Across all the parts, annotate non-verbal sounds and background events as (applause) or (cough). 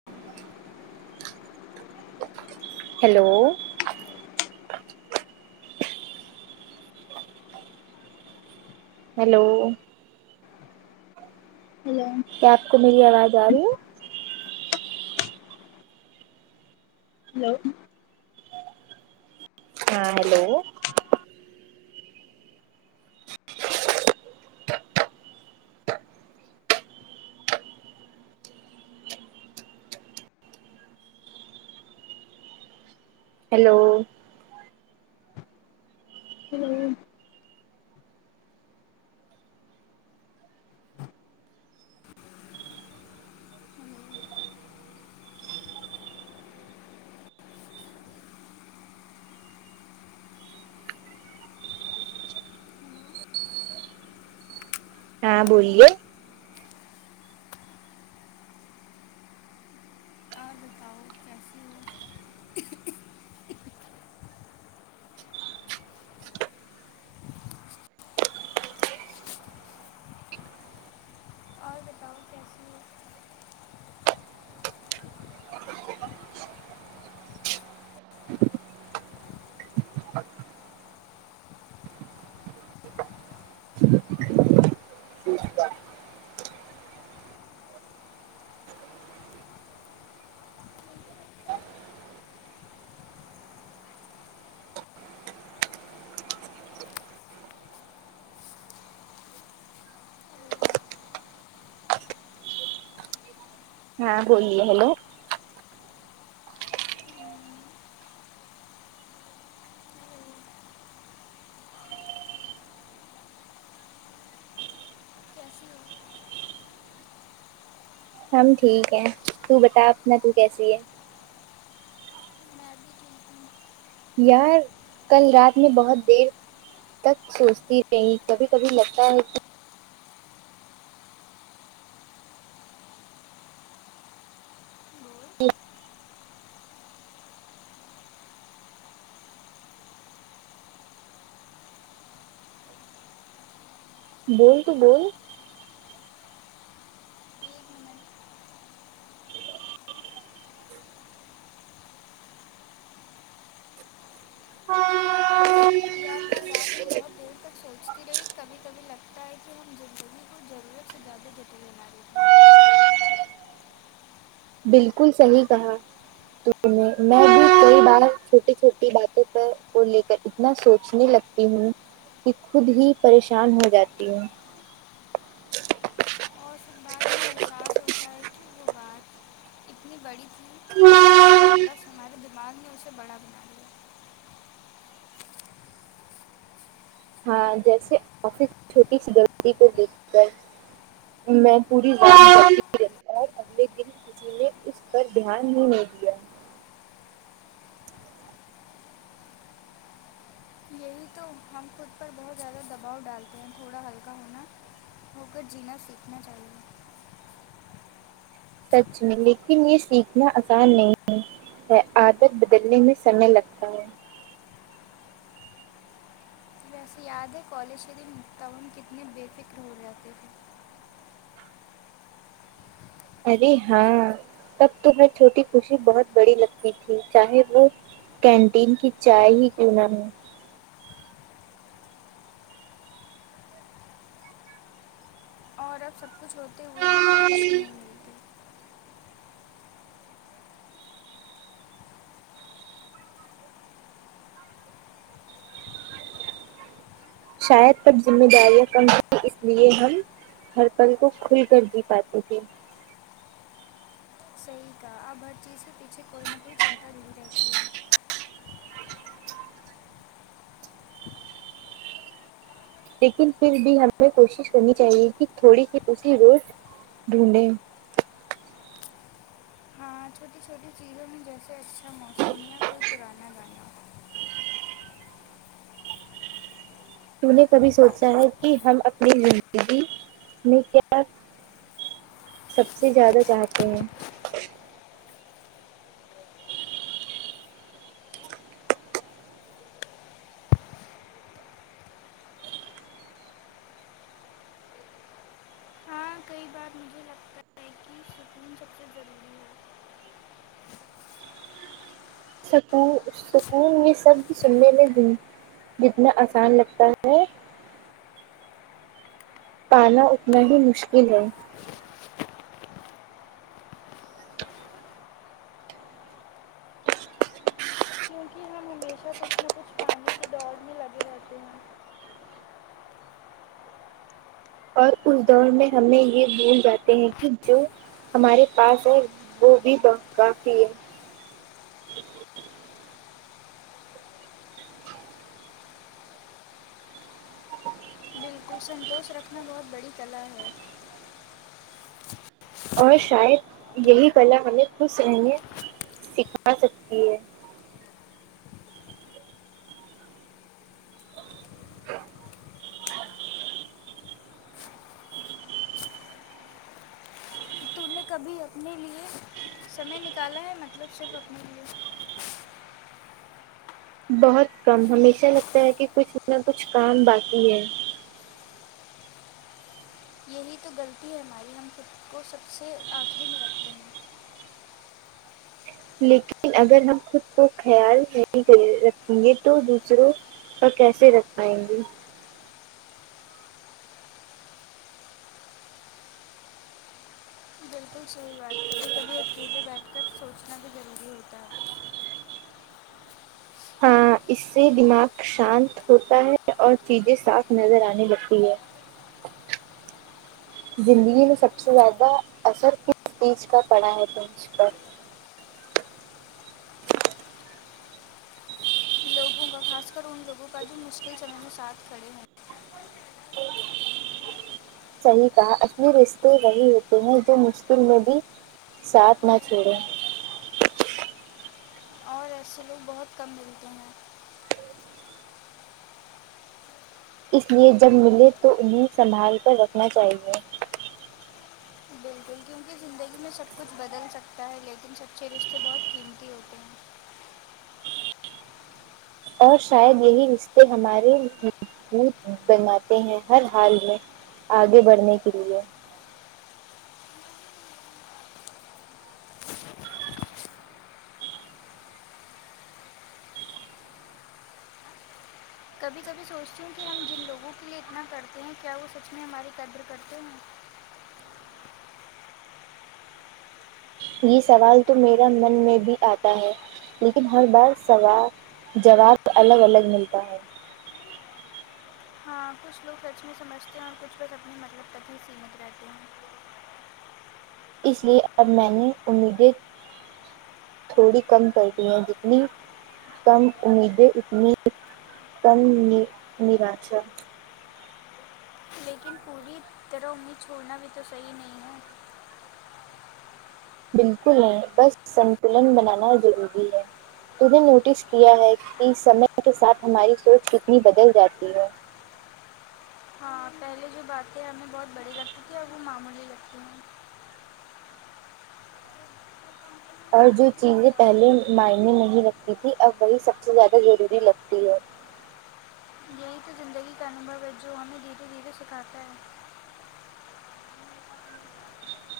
(inaudible) hello hello hello کیا آپ کو میری آواز آ رہی ہے ہیلو ہاں ہیلو ہیلو ہیلو ہاں بولیے آپ بتاؤ کیسا اور بتاؤ ہاں بولیے ہیلو جس (unintelligible) ہم ٹھیک ہے تو بتا اپنا تو کیسی ہے میں بھی ٹھیک ہوں یار کل رات میں بہت دیر تک سوچتی رہی کبھی کبھی لگتا ہے کہ بول بول تو بول ایک منٹ یار کال رات میں بہت دیر تک سوچتی رہی کبھی کبھی لگتا ہے کہ زندگی کو ضرورت سے زیادہ جٹلے بنا دیتے بالکل صحیح کہا میں بھی کئی بار چھوٹی چھوٹی باتوں پر کو لے کر اتنا سوچنے لگتی ہوں کہ خود ہی پریشان ہو جاتی ہوں اور سب بعد میں احساس ہوتا ہے کہ وہ بات اتنی بڑی تھی بس ہمارے دماغ میں اسے بڑا بنا دیا ہاں جیسے آفس چھوٹی سی غلطی کو لے کر میں پوری رات جاگتے رہی اور اگلے دن کسی نے اس پر دھیان ہی نہیں دیا یہی تو ہم خود پر بہت زیادہ دباؤ ڈالتے ہیں تھوڑا ہلکا ہونا ہو کر جینا سیکھنا چاہیے سچ میں لیکن یہ سیکھنا آسان نہیں ہے ہے عادت بدلنے میں سمے لگتا ہے رفیاد کالج شری متااون کتنے بے فکر ہو جاتے ارے ہاں تب تمہیں چھوٹی خوشی بہت بڑی لگتی تھی چاہے وہ کینٹین کی چائے ہی کیوں نہا ہے اور اب سب کچھ ہوتے ہوئے بھی وہ خوشی نہیں ہو شاید تب ذمہ داریاں کم ہویں اس لیے ہم ہر پل کو کھل کر جی پاتی تھی صحیح اب ہر چیز کے پیچھے کوئی نہ کوئی چنتا نہیں رہتی ہے لیکن پھر بھی ہمیں کوشش کرنی چاہیے کہ تھوڑی سی اسی روز ڈھونڈیں ہاں چھوٹی چھوٹی چیزوں میں جیسے اچھا موسم یا کوئی پرانا گان ت نے کبھی سوچا ہے کہ ہم اپنی زندگی میں کیا سب سے زیادہ چاہتے ہیں ہاں کئی بار لگتا ہے کہ سکون سب سے ضروری ہے سک سکون یہ سب سننے میں جتنا آسان لگتا ہے پانا اٹنا بھی مشکل ہے کیونکہ ہم ہمیشہ کچھ نہ کچھ پانی کی دوڑ میں لگے رہتے ہیں اور اس دور میں ہمیں یہ بھول جاتے ہیں کہ جو ہمارے پاس ہے وہ بھی بہت کافی ہے بالکل سنتوش رکھنا بہت بڑی کلا ہے اور شاید یہی کلا ہمیں خوش رہنے سکھا سکتی ہے ہم نے کبھی اپنے لیے سمے نکالا ہے مطلب صرف اپنے لی بہت کم ہمیشہ لگتا ہے کہ کچھ نہ کچھ کام باقی ہے یہی تو غلطی ہے ہماری ہم سب کو سب سے آخری میں رکھتے ہیں لیکن اگر ہم خود کو خیال نہیں کر رکھیں گے تو دوسروں اور کیسے رکھ پائیں گی تو صحی بات ہےبھی کبھی اکیلے بیٹھ کر سوچنا بھی ضروری ہوتا ہے ناقابل ہاں سماعت اس سے دماغ شانت ہوتا ہے اور چیزیں صاف نظر آنے لگتی ہے ناقابل سماعت زندگی میں سب سے زیادہ اثر کس چیز کا پڑا ہے تمھ پر لوگوں کا خاص کر ان لوگوں کا جو مشکل سمے میں ساتھڑے ہو صحیح کہا انے رشتے وہی ہوتے ہیں جو مشکل میں بھی ساتھ نہ چھوڑیں ہیں اور ای سلوک بہت کم ملتے ہیں اس لیے جب ملے تو انہیں سنبھال کر رکھنا چاہیے بالکل کیونکہ زندگی میں سب کچھ بدل سکتا ہے لیکن سچے رشتے بہت قیمتی ہوتے ہیں اور شاید یہی رشتے ہمارے بناتے ہیں ہر حال میں آگے بڑھنے کے لیے کبھی کبھی سوچتی ہوں کہ ہم جن لوگوں کے لیئے اتنا کرتے ہیں کیا وہ سچ میں ہماری قدر کرتے ہیں یہ سوال تو میرا من میں بھی آتا ہے لیکن ہر بار سواب جواب الگ الگ ملتا ہے ہاں کچھ لوگ سچ میں سمجھتے ہیں اور کچھ کچ اپنے مطلب ک ہی سیمت رہتے ہیں اس لیے اب میں نے امیدیں تھوڑی کم کرتی ہیں جتنی کم امیدیں اتنی کم نراشا لیکن پوری طرح انیں چھوڑنا بھی تو صحیح نہیں ہے بالکل نہیں بس سنتلن بنانا ضروری ہے تو میں نے نوٹس کیا ہے کہ سمے کے ساتھ ہماری سوچ کتنی بدل جاتی ہے ہاں پہلے جو باتیں ہمیں بہت بڑی لگتی تھی اور وہ معمولی لگتی ہے اور جو چیزیں پہلے معنی نہیں رکھتی تھی اب وہی سب سے زیادہ ضروری لگتی ہے وہی تو زندگی کا انبھو ہے جو ہمیں دھیرے دھیرے سکھاتا ہے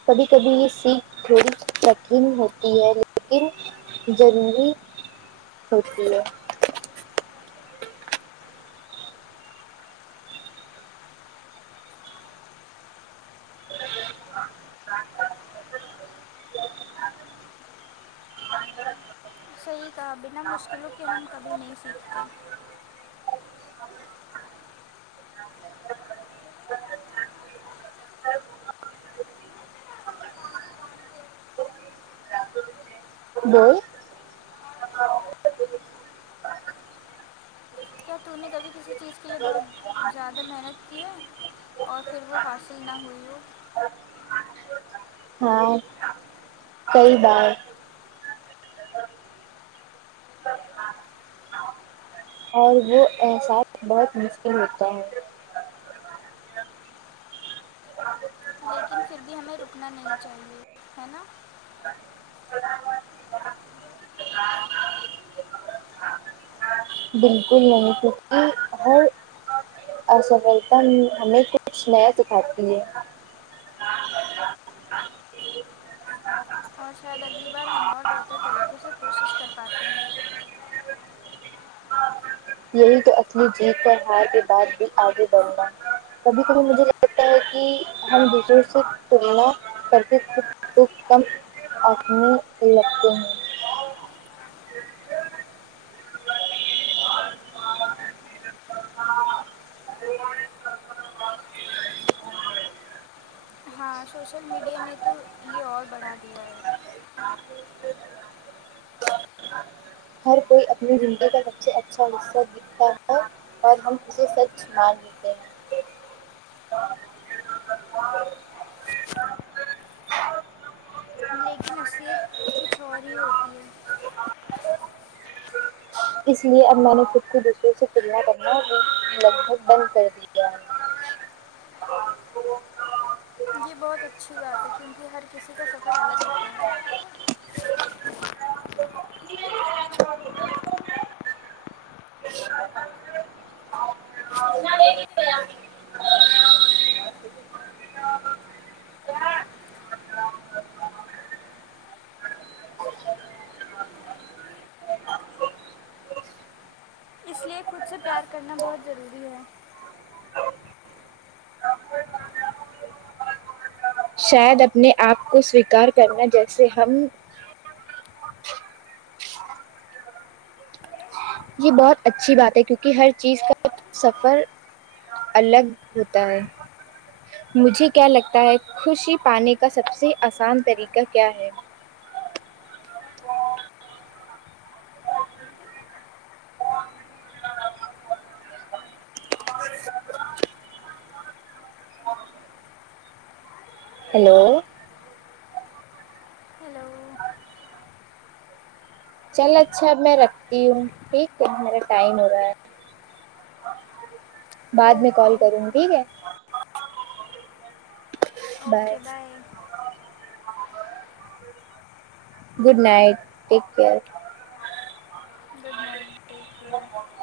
کبھی کبھی سیکھ تھوڑی کٹھن ہوتی ہے لیکن ضروری ہوتی ہے ہ صحیح کہا بنا مشکلوں کہ ہم کبھی نہیں سیکھتے بول کیا تم نے کبھی کسی اس چیز کے لیے بہت زیادہ محنت کی ہے اور پھر وہ حاصل نہ ہوئی ہو ہاں کئی بار اور وہ احساس بہت مشکل ہوتا ہے لیکن پھر بھی ہمیں رکنا نہیں چاہیے ہے نا (unintelligible) بالکل نہیں کیونکہ ہر اسفلتا ہمیں کچھ نیا سکھاتی ہے اور شاید اگلی بار ہم اور بہتر طریقے اسے کوشش کر پاتے ہیں یہی تو اصلی جیت ہے ہار کے بعد بھی آگے بڑھنا کبھی کبھی مجھے لگتا ہے کہ ہم دوسروں سے تونا س بھی کم آدمی لگتے ہیں (unintelligible) ہاں سوشل میڈیا نے تو یہ اور بڑھا دیا ہے ہر کوئی اپنی زندگی کا سب اچھا حصہ دیکھتا ہے پر ہم اسے سچ مان لے لیکن اصلیت کچھ اور ہی ہوتی ہے اس لیے اب میں نے خود کو دوسروں سے تلنا کرنا لگ بھگ بند کر دیا ہے یہ بہت اچھی بات ہے کیونکہ ہر کسی کا سفر الگ ہوتا ہے اس لیے خود سے پیار کرنا بہت ضروری ہے ہ (inaudible) آ کو (unintelligible) شاید اپنے آپ کو سویکار کرنا جیسے ہم یہ بہت اچھی بات ہے کیونکہ ہر چیز کا سفر الگ ہوتا ہے مجھے کیا لگتا ہے خوشی پانے کا سب سے آسان طریقہ کیا ہے ہیلو ہیلو چلو اچھا اب میں رکھتی ہوں ٹھیک ہے میرا ٹائم ہو رہا ہے بعد میں کال اوکے کروں گی ٹھیک ہے bye good night take care good night care ا (unintelligible)